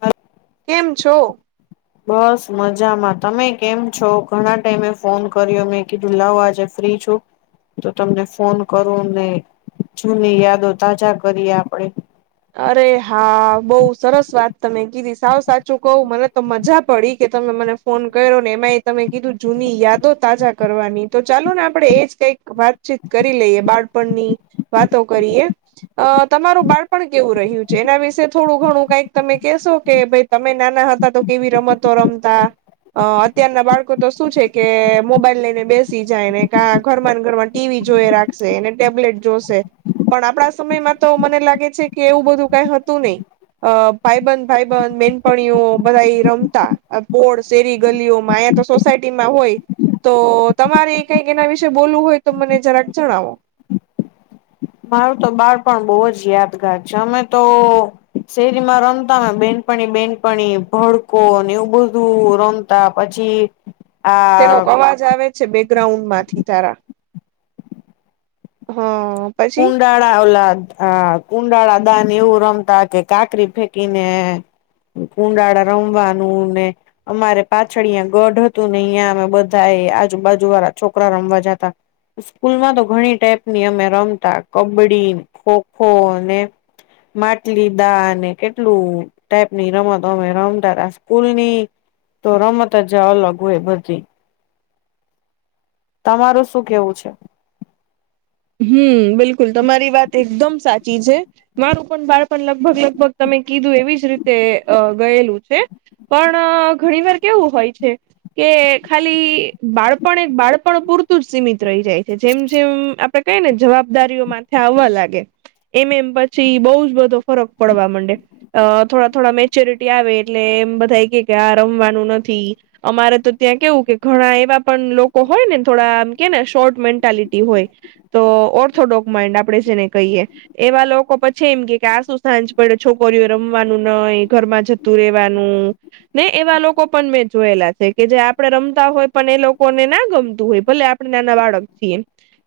હા. કેમ છો? બસ મજામાં તમે કેમ છો ઘણા ટાઈમે ફોન કર્યો મેં કીધું લાવ આજે ફ્રી છું. તો તમને ફોન કરું ને જૂની યાદો તાજા કરીએ આપણેે અરે હા બોવ સરસ વાત તમે કીધી સાવ સાચું કહું મને તો મજા પડી કે તમે મને ફોન કર્યો ને એમાં એ તમે કીધું જૂની યાદો તાજા કરવાની તો ચાલો ને આપડે એજ કઈક વાતચીત કરી લઈએ બાળપણની વાતો કરીએ તમારું બાળપ પણ કેવું રહ્યું છે એના વિશે થોડું ઘણું કઈક તમે કહેશો કે ભાઈ તમે નાના હતા તો કેવી રમતો રમતા? અ અત્યારના બાળકો તો શું છે કે મોબાઈલ લઈને બેસી જાય ને કા ઘરમાં ઘરમાં ટીવી જોઈ રાખશે એને ટેબ્લેટ જોશે પણ આપણા સમયમાં તો મને લાગે છે કે એવું બધું કઈ હતું નય. અ ભાઈબંધ ભાઈબંધ બેનપણીઓ બધા રમતા પોળ શેરી ગલીઓ મા તો સોસાયટીમાં હોય તો તમારે કઈક એના વિશે બોલવું હોય તો મને જરાક જણાવો. મારું તો બાળપણ બહુ જ યાદગાર છે અમે તો શેરીમાં રમતા બેનપણી બેનપણી ભડકો ને એવું બધું રમતા પછી [inaudible] શેનો અવાજ આવે છે બેકગ્રાઉન્ડ માંથી તારા [unintelligible] કુંડા. ઓલા કુંડાળા દાન એવું રમતા કે કાકરી ફેંકીને કુંડાળા રમવાનુંને અમારે પાછળ અં ગઢ હતું ને અહં અમે બધા એ આજુબાજુ વાળા છોકરા રમવા જતા. સ્કૂલમાં તો ઘણી ટાઈપની અમે રમતા કબડ્ડી ખોખો અને માટલી દાને કેટલું ટાઈપ ની રમત અમે રમતા સ્કૂલ ની તો રમત જ અલગ હોય બધી તમારું શું કેહવું છે? હમ બિલકુલ તમારી વાત એકદમ સાચી છે. મારું પણ બાળપણ લગભગ લગભગ તમે કીધું એવી જ રીતે અ ગયેલું છે. પણ ઘણીવાર કેવું હોય છે. કે ખાલી બાળપણ એક બાળપણ પૂરતું જ સીમિત રહી જાય છે જેમ જેમ આપડે કઈ ને જવાબદારીઓ માથે આવવા લાગે. એમ એમ પછી બહુ જ બધો ફરક પડવા માંડે અ થોડા થોડા મેચ્યોરિટી આવે એટલે એમ બધા એ કે કે આ રમવાનું નથી. અમારે તો ત્યાં કેવું, કે ઘણા એવા પણ લોકો હોય ને, થોડા આમ, કેને, શોર્ટ મેન્ટાલિટી હોય. તો ઓર્થોડોક માઇન્ડ આપણે જેને કહીએ. એવા લોકો પછી એમ કે કે આ શું સાંજ પડે છોકરીઓ રમવાનું ન ઘરમાં જ જતું રહેવાનું. ને એવા લોકો પણ મેં જોયેલા છે કે જે આપડે રમતા હોય પણ એ લોકોને ના ગમતું હોય ભલે અત્યારના નાના બાળક છીએ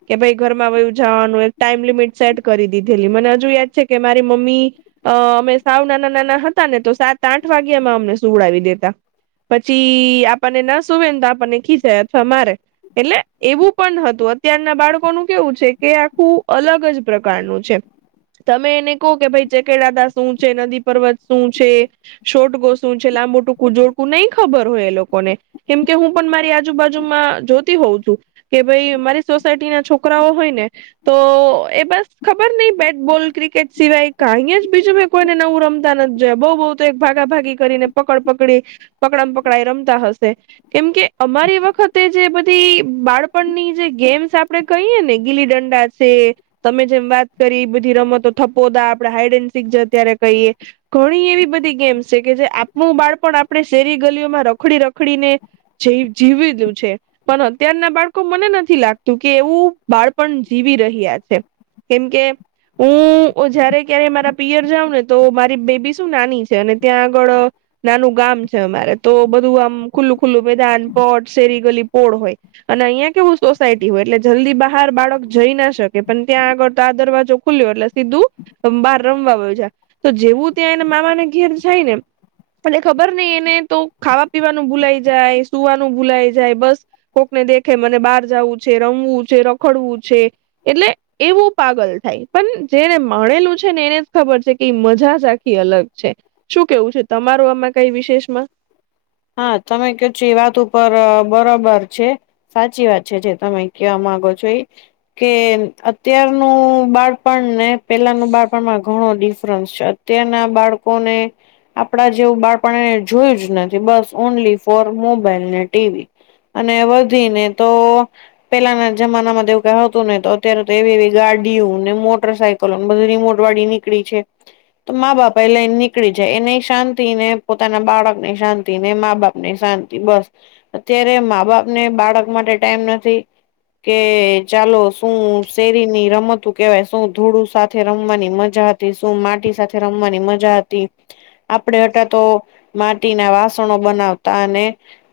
કે ભાઈ? ઘરમાં વહેલું જવાનું એક ટાઈમ લિમિટ સેટ કરી દીધેલી. મને હજુ યાદ છે કે મારી મમ્મી અ અમે સાવ નાના-નાના હતા ને, તો સાત-આઠ વાગે અમે અમને સુુંવડાવી દેતા. પછી આપણને ના સુવે ને, તો આપણને ખીજવાય, અથવા મારે એટલે, એવું પણ હતું અત્યારના બાળકોનું. કેવું છે કે આખું અલગ જ પ્રકારનું છે. તમે એને કહો કે, ભાઈ, ચકેડાદા શું છે, નદી પર્વત શું છે? શોટ, ગોસું છે, લાંબુ-ટૂંકું, જોડકું-નહીં ખબર હોય એ લોકોને. કેમ કે હું પણ મારી આજુબાજુમાં જોતી હોઉ છું કે, ભાઈ, મારી સોસાયટી ના છોકરા છોકરાઓ હોય ને તો એ બસ, ખબર નહીં, બેટ-બોલ, ક્રિકેટ સિવાય કે અહીં જ બીજું કોઈને નવું રમતા ન જ જાય. બઉુ બહુ તો ભાગાભાગી કરીને, પકડ-પકડી. પકડમ-પકડાય રમતા હશે. કેમ કે અમારી વખતે, જે બધી બાળપણની જે ગેમ્સ આપે. કહીએ ને ગીલી ડંડા છે. તમે જેમ વાત કરી, એ બધી રમતો થપોદા, આપડે હાઈડ એન્ડ સીક છે, અત્યારે કહીએ ઘણી એવી બધી ગેમ્સ છે, કે જે આપણું બાળપણ આપણે શેરી-ગલીઓમાં રખડી-રખડીને જ જીવી દયું છે, પણ અત્યાર ના બાળકો, મને નથી લાગતું કે એવું બાળપણ જીવી રહ્યા છે, કેમકે હું જયારે ક્યારે મારા પિયર જાઉં ને, તો મારી બેબી શું નાની છે, અને ત્યાં આગળ નાનું ગામ છે અમારે તો, બધું આમ ખુલ્લું-ખુલ્લું, મેદાન, પટ, શેરી, ગલી, પોળ હોય. અને અહિયાં કેવું સોસાયટી. હોય એટલે જલ્દી બહાર બાળક જઈ ના શકે, પણ ત્યાં આગળ તો આ દરવાજો ખુલ્યો એટલે સીધું બહાર રમવા હોય છે, તો જેવું ત્યાં એને મામાને ઘેર થાય ને એટલે ખબર નઈ, એને તો ખાવા-પીવાનું ભૂલાઈ જાય, સુવાનું ભૂલાઈ જાય, બસ. કોકને દેખે, મને બહાર જવું છે, રમવું છે, રખડવું છે, એટલે એવું પાગલ થાય, પણ જેને માણેલું છે ને, એને જ ખબર છે કે મજા આખી અલગ છે. શું કેવું છે તમારું આમાં કઈ વિશેષ માં? હા, તમે કીધું છો વાત ઉપર, બરોબર છે. સાચી વાત છે, જે તમે કેવા માંગો છો એ. કે અત્યારનું બાળપણ ને પહેલાંનું બાળપણમાં ઘણો ડિફરન્સ છે. ત્યાંના બાળકો ને, આપડા જેવું બાળપણને જોયું જ નથી. બસ, ઓનલી ફોર મોબાઈલ ને ટીવી, અને વધીને તો પેલાના જમાના માં એવું કંઈ હતું ને? તો અત્યારે તો એવી એવી ગાડીઓ ને મોટર સાયકલ બધી રીમોટ વાડી નીકળી છે. તો મા-બાપ પેલે નીકળી જાય, એને શાંતિ ને પોતાના બાળક ને શાંતિ. ને મા-બાપ ની શાંતિ, બસ. અત્યારે મા-બાપ ને બાળક માટે ટાઈમ નથી. કે ચાલો, શું શેરીની રમતું કેવાય, શું ધૂળ સાથે રમવાની મજા હતી. શું માટી સાથે રમવાની મજા હતી, આપડે હતા તો માટી ના વાસણો રસોડો બનાવતા અને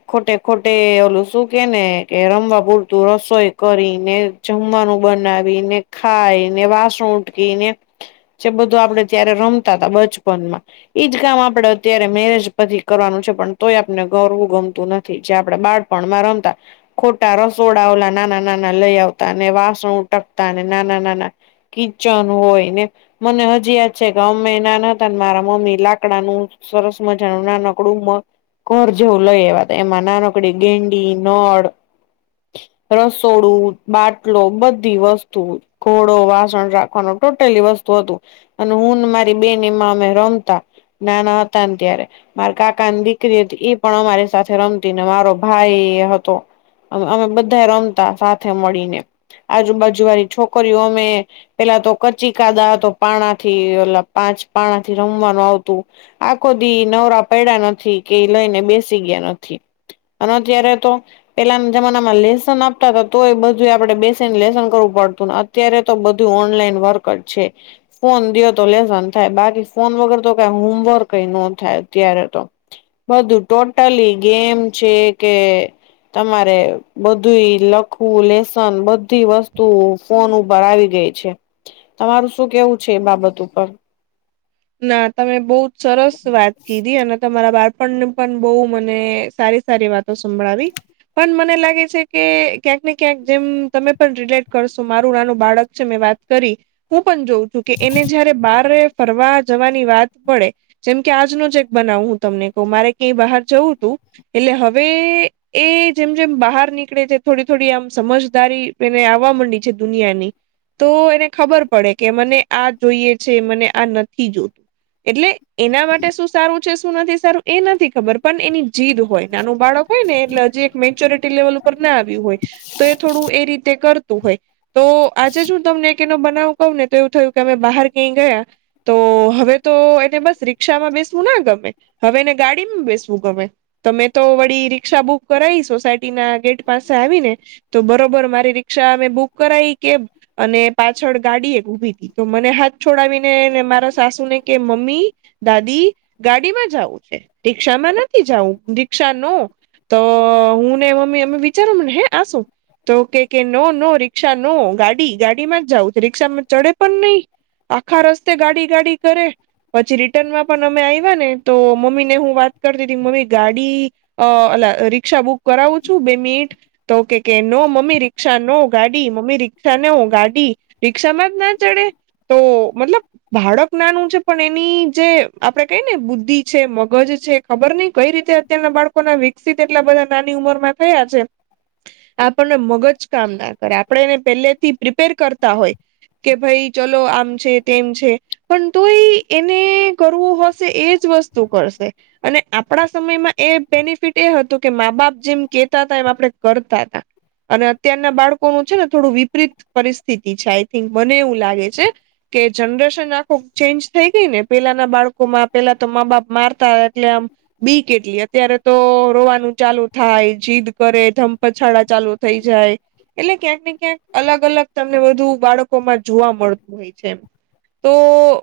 ખોટે ખોટે, ઓલું શું કે ને, કે રમવા પૂરતું રસોઈ કરીને જમવાનું બનાવીને, ખાઈને, વાસણ ઉટકીને જે બધું આપડે ત્યારે રમતા હતા બચપનમાં. ઈજ કામ આપડે અત્યારે મેરેજ પછી કરવાનું છે. પણ તોય આપને ગરવું ગમતું નથી જે આપડણે બાળપણમાં રમતા. ખોટા રસોડા ઓલા નાના નાના લઈ આવતા અને વાસણ ટકતા અને નાના નાના. કિચન હોય ને. મને હજી યાદ છે કે, ગમે એના ન હતા, મારા મમ્મી લાકડાનું સરસ મજા નાનકડું મસ્ત. કોર જેવું લઈ, એવા એમાં નાનકડી ગેંડી નળ. રસોડું, બાટલો, બધી વસ્તુ. ઘોડો વાસણ રાખવાનું ટોટલી વસ્તુ હતું. અને હું ને મારી બેનમાં અમે રમતા નાના હતા ને ત્યારે મારા કાકા ને દી. હતી પણ અમારી સાથે રમતી ને મારો ભાઈ હતો. અમે બધા રમતા સાથે મળીને આજુબાજુ વારી છોકરીઓ અમે. પેલા તો કચી કાદા તો પાણા થી ઓલા પાંચ પાણા થી રમવાનું આવતું. આખો દી નવરા પડ્યા નથી કે લઈને બેસી ગયા નથી. અને અત્યારે તો. પેલાના જમાનામાં લેસન આપતા હતા તોય બધું આપડે બેસીને લેસન કરવું પડતું. અત્યારે તો બધું ઓનલાઈન વર્ક જ છે. ફોન દયો તો લેસન થાય બાકી ફોન વગર તો કઈ હોમવર્ક કઈ ન થાય અત્યારે તો. બધું ટોટલી ગેમ છે કે. તમારે બધું લખવું લેસન બધી વસ્તુઓ. ફોન ઉપર આવી ગઈ છે તમારું શું કેવું છે એ બાબત ઉપર. ના તમે બહુ જ સરસ વાત. કીધી અને તમારા બાળપણને પણ બહુ મને સારી સારી વાતો સંભળાવી. પણ મને લાગે છે કે ક્યાંક ને ક્યાંક જેમ તમે પણ રિલેટ કરશો મારું નાનું બાળક છે મેં વાત. કરી હું પણ જોઉં છું કે એને જયારે બારે ફરવા. જવાની વાત પડે જેમ કે આજનો જ એક બનાવું હું તમને કહું મારે ક્યાંય બહાર જવું તું. એટલે હવે એ જેમ જેમ બહાર નીકળે છે થોડી થોડી આમ સમજદારી. એને આવવા માંડી છે દુનિયાની. તો એને ખબર પડે કે મને આ જોઈએ છે મને આ ન. થી જોતું એટલે એના માટે શું સારું. શું સારું એ નથી ખબર પણ એની જીદ હોય નાનું બાળક હોય ને એટલે હજી એક મેચ્યોરિટી લેવલ. ઉપ ના આવ્યું હોય તો એ થોડું એ રીતે કરતું હોય. તો આજે જ હું તમને એનો બનાવું કહું ને તો એવું થયું કે અમે બહાર કંઈ ગયા. તો હવે તો એને બસ રિક્ષામાં બેસવું ના ગમે હવે એને ગાડીમાં બેસવું ગમે. તો મેં તો વળી રિક્ક્ષા બુક કરાવી સોસાયટી ના ગેટ પાસે આવી ને. તો બરોબર મારી રિક્ષા અમે બુક કરાઈ કે. અને પાછળ ગાડી એક ઉભી થી તો મને હાથ છોડાવીને. મારા સાસુ ને કે મમ્મી. દાદી ગાડીમાં જવું છે રિક્ષા માં નથી જવું રિક્ષા નો. તો હું ને મમ્મી અમે વિચારો મને હે આસુ. તો કે કે નો નો રી્ષા નો ગાડી ગાડીમાં જ જઉં રિક્ષામાં ચડે પણ નહી. આખા રસ્તે ગાડી ગાડી કરે. પછી રિટર્નમાં પણ અમે આવ્યા ને તો મમ્મી ને હું વાત કરતી હતી મમ્મી ગાડી. અ એ રિક્ષા બુક કરાવું છું બે મિનિટ. તોકે કે નો મમ્મી રિક્ષા નો ગાડી મમ્મી રિક્ષા નવ ગાડી. રિક્ષામાં જ ના ચડે તો મતલબ. બાળક નાનું છે પણ એની જે આપડે કઈ ને બુદ્ધિ છે મગજ છે ખબર નહ કઈ રીતે. અત્યના બાળકો ના વિકસિત એટલા બધા નાની ઉમરમાં થયા છે. આપણને મગજ કામ ના કરે આપણે એને પહેલે થી પ્રિપેર કરતા હોય. કે ભાઈ ચલો આમ છે. તેમ છે પણ તોય એને કરવું હશે એજ વસ્તુ કરશે. અને આપણા સમયમાં એ બેનિફિટ એ હતું કે મા બાપ જેમ કેતા હતા એમ આપડણે કરતા હતા. અને અત્યારના બાળકોનું છે ને થોડું વિપરીત પરિસ્થિતિ છે આઈ થિંક મને એવું લાગે છે. કે જનરેશન આખું ચેન્જ થઈ ગઈ ને પેલાના બાળકોમાં પેલા તો મા બાપ મારતા એટલે આમ બીક એટલી અત્યારે તો રોવાનું ચાલુ થાય જીદ કરે ધમપછાળા ચાલુ. થઈ જાય એટલે ક્યાંક ને ક્યાંક અલગ અલગ તમને બધુ બાળકોમાં જોવા મળતું હોય. છેમ. તો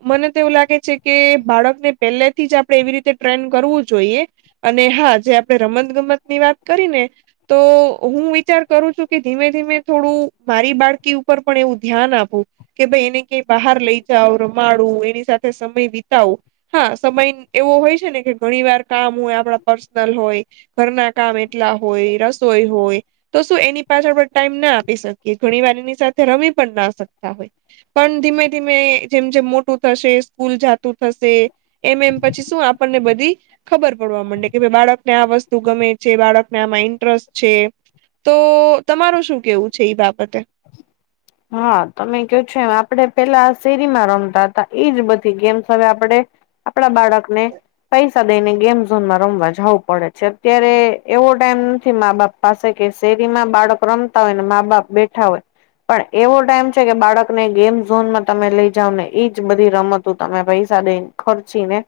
મને તો એવું લાગે છે કે બાળકને પહેલેથી જ આપણે એવી રીતે ટ્રેન કરવું જોઈએ. અને હા જે આપણે રમત ગમત ની વાત કરી ને તો હું વિચાર કરું છું કે ધીમે ધીમે થોડું મારી બાળકી ઉપર પણ એવું ધ્યાન આપું કે ભાઈ એને કઈ બહાર લઈ જાવ રમાડું એની સાથે સમય વિતાવુ. હા સમય એવો હોય છે ને કે ઘણી વાર કામ હોય આપણા પર્સનલ હોય ઘરના કામ એટલા હોય રસોઈ હોય તો શું એની પાછળ પણ ટાઈમ ના આપી શકીએ ઘણી વાર એની સાથે રમી પણ ના શકતા. પણ ધીમે ધીમે જેમ જેમ મોટું થશે સ્કૂલ જાતું થશે એમ એમ પછી શું આપણને બધી ખબર પડવા માંડે કે ભાઈ બાળકને આ વસ્તુ ગમે છે બાળકને આમાં ઇન્ટરેસ્ટ છે. તો તમારું શું કેવું છે ઈ બાબતે? હા તમે કયો છો એમ આપડે પેલા શેરીમાં રમતા હતા એજ બધી ગેમ્સ હવે આપડે આપણા બાળક ને ફીસ દઈને ગેમ ઝોનમાં રમવા જાવું પડે છે. અત્યારે એવો ટાઈમ નથી મા બાપ ને પાસે કે શેરીમાં બાળક રમતા હોય ને મા બાપ બેઠા હોય. પણ એવો ટાઈમ છે કે બાળકને ગેમ ઝોનમાં તમે લઈ જાવ ને ઈજ બધી રમતો તમે પૈસા દઈને ખર્ચી ને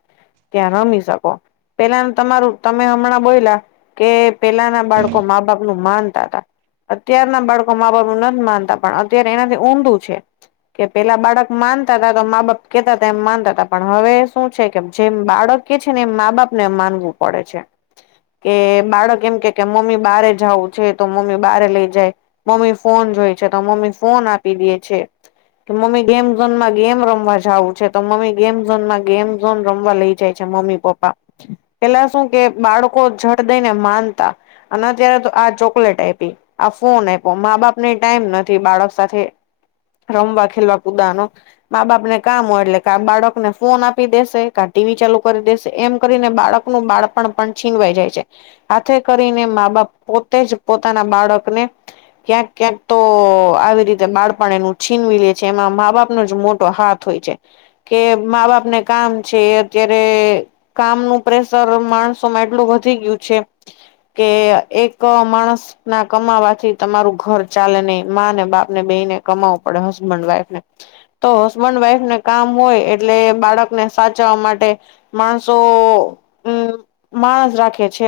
ત્યાં રમી શકો પેલાનુ તમારું તમે હમણાં બોયલા કે પેલાના બાળકો મા બાપ નું માનતા તા. અત્યારના બાળકો મા બાપ નુ નથી માનતા પણ અત્યારે એનાથી ઊંધું છે. કે પેલા બાળક માનતા હતા તો મા બાપ કેતા હતા એમ માનતા હતા પણ હવે શું છે કે જેમ બાળક કે છે ને મા બાપ ને માનવું પડે છે. કે બાળક એમ કે કે મમ્મી બહારે જાવું છે તો મમ્મી બહારે લઈ જાય. મમ્મી ફોન જોય છે તો મમ્મી ફોન આપી દે છે. કે મમ્મી ગેમ ઝોન માં ગેમ રમવા જવું છે તો મમ્મી ગેમ ઝોન માં ગેમ ઝોન રમવા લઇ જાય. મમ્મી પપ્પા પેલા શું કે બાળકો જળ દઈને માનતા. અને અત્યારે તો આ ચોકલેટ આપી આ ફોન આપ્યો મા બાપ ને ટાઈમ નથી. બાળક સાથે રમવા ખેલવા કુદાનો મા બાપ ને કામ હોય એટલે કા બાળકને ફોન આપી દેશે કા ટીવી ચાલુ કરી દેશે એમ કરીને બાળક નું બાળપણ પણ છીનવાઈ જાય છે. હાથે કરીને મા બાપ પોતે જ પોતાના બાળકને ક્યાંક ક્યાંક તો તો આવી રીતે બાળપણ એનુ છીનવી લે છે એમાં મા બાપનો જ મોટો હાથ હોય છે. કે મા બાપ ને કામ છે અત્યારે કામનું પ્રેશર માણસો માં એટલું વધી ગયું છે. કે એક માણસ ના કમાવાથી તમારું ઘર ચાલે નહીં. મા ને બાપ ને બે ને કમાવું પડે હસબન્ડ વાઈફ ને. તો હસબન્ડ વાઈફને કામ હોય એટલે બાળકને સાચવા માટે માણસો હમ્મ માણસ રાખે છે.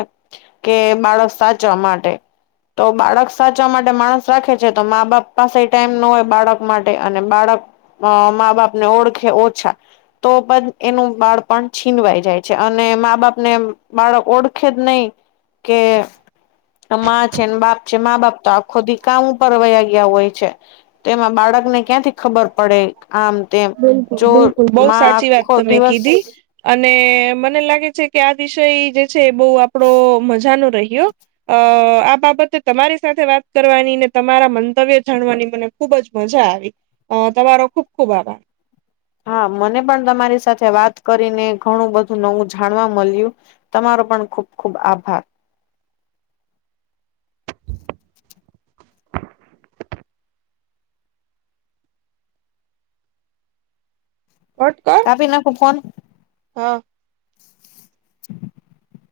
કે બાળક સાચવા માટે તો બાળક સાચવા માટે માણસ રાખે તો મા બાપ પાસે ટાઈમ ના હોય બાળક માટે અને બાળક અ મા બાપને ઓળખે ઓછા. તો એનું બાળ પણ છીનવાઈ જાય છે અને મા બાપને બાળક ઓળખે જ નહીં કે મા છેને બાપ છે મા બાપ તો આખો દી કામ ઊપરવાયા ગયા હોય છે. તેમાં બાળકને ક્યાંથી ખબર પડે આમ તેમ બિલકુલ જો બિલકુલ બઉુ માં સાચી વાત આખો તમે દિવસ કીધી. અને મને લાગે છે કે આ દિષય જે છે બવ આપડો મજાનો રહ્યો. અ આ બાબતે તમારી સાથે વાત કરવાની ને તમારા મંતવ્ય જાણવાની મને ખૂબ જ મજા આવી. અ તમારો ખુબ ખુબ આભાર. હા મને પણ તમારી સાથે વાત કરીને ઘણું બધું નવું જાણવા મળ્યું. તમારો પણ ખુબ ખુબ આભાર. પણ તો કાપી નાખું ફોન [inaudible]